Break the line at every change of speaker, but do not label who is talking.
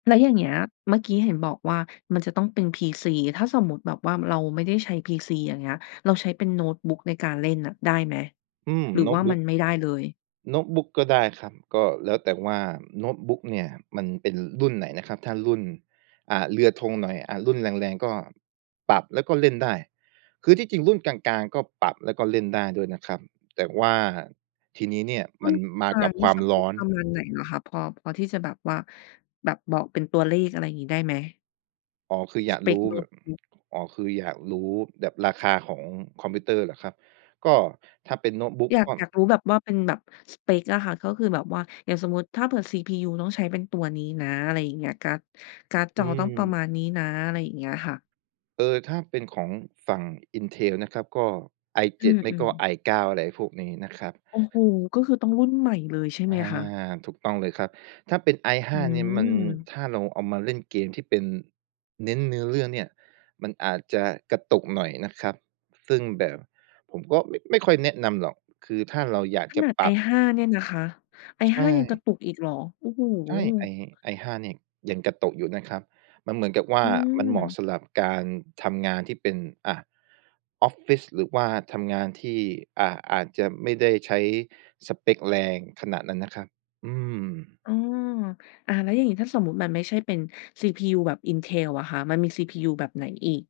แล้วอย่างเงี้ย เมื่อกี้เห็นบอกว่า มันจะต้องเป็น PC ถ้าสมมุติแบบว่าเราไม่ได้ใช้ PC อย่างเงี้ย เราใช้เป็นโน้ตบุ๊กในการเล่นน่ะได้ไหม
อืม
หรื
โ
อ
น้
ว
ต
่า
บุ
มั
๊ก
นไม่ได้เลย?
โน้ตบุ๊กก็ได้ครับ ก็แล้วแต่ว่า โน้ตบุ๊กเนี่ยมันเป็นรุ่นไหนนะครับ ถ้ารุ่น อ่า เรือธงหน่อย อ่า รุ่นแรง ๆ ก็ปรับแล้วก็เล่นได้ คือที่จริงรุ่นกลาง ๆ ก็ปรับแล้วก็เล่นได้ด้วยนะครับ แต่ว่าทีนี้เนี่ย
รุ
ม
่
ั
น
นมา
ค่ะ
กับ
รุ่
ค
น
วา
ส
ม
เป
ร้
ก
อน
คอมแบบไหนเหรอคะ พอ พอที่จะแบบว่า แบบบอกเป็นตัวเลขอะไรอย่างงี้ได้ไหม?
อ๋อ คืออย
ส
าก
เป
รู
ก
้
โน้
แบ
ต
บ
บุ๊ก
อ๋อ คืออยากรู้แบบราคาของคอมพิวเตอร์เหรอครับ? ก็ถ้าเป็นโน้ตบุ๊ก
อยา
ก
ก
็
อยากรู้แบบว่าเป็นแบบสเปกอะค่ะ ก็คือแบบว่า อย่างสมมุติถ้าเผื่อ CPU ต้องใช้เป็นตัวนี้นะ อะไรอย่างเงี้ย การ์ด การ์ด
อ
จ
ื
อต้องประม
ม
าณนี้นะ อะไรอย่างเงี้ยค่ะ
เออ ถ้าเป็นของฝั่ง Intel นะครับก็
อื
i7 ไม่ก
อ
็
ๆ
i9 อะไรพวกนี้นะครับ
โอ้โฮ ก็คือต้องรุ่นใหม่เลยใช่
อ
ไหม
า
คะ?
ถูกต้องเลยครับ ถ้าเป็น i5
อื
เนี่ยมัน
ม
ถ้าเราเอามาเล่นเกมที่เป็น เน้นเนื้อเรื่องเนี่ย มันอาจจะกระตุกหน่อยนะครับ ซึ่งแบบผมก็ไม่ ไม่ค่อยแนะนำหรอก คือถ้าเราอยาก
ข
จะ
นาด
ปรับ
i5 เนี่ยนะคะ
ใช
i5 ยังกร
่
ะตุกอีกเหรอ? โอ้โฮ
ใช่ i i5 เนี่ยยังกระตุกอยู่นะครับ มันเหมือนกับว่
อ
า
ื
มันเหมาะ
ม
สำหรับการทำงานที่เป็น อ่า ออฟฟิศ หรือว่าทำงานที่ อ่า อาจจะไม่ได้ใช้สเปกแรงขนาดนั้นนะครับ อือ
เออ อา แล้วอย่างงี้ถ้าสมมุติมันไม่ใช่เป็น CPU แบบ Intel อะคะ มันมี CPU แบบไหนอีก?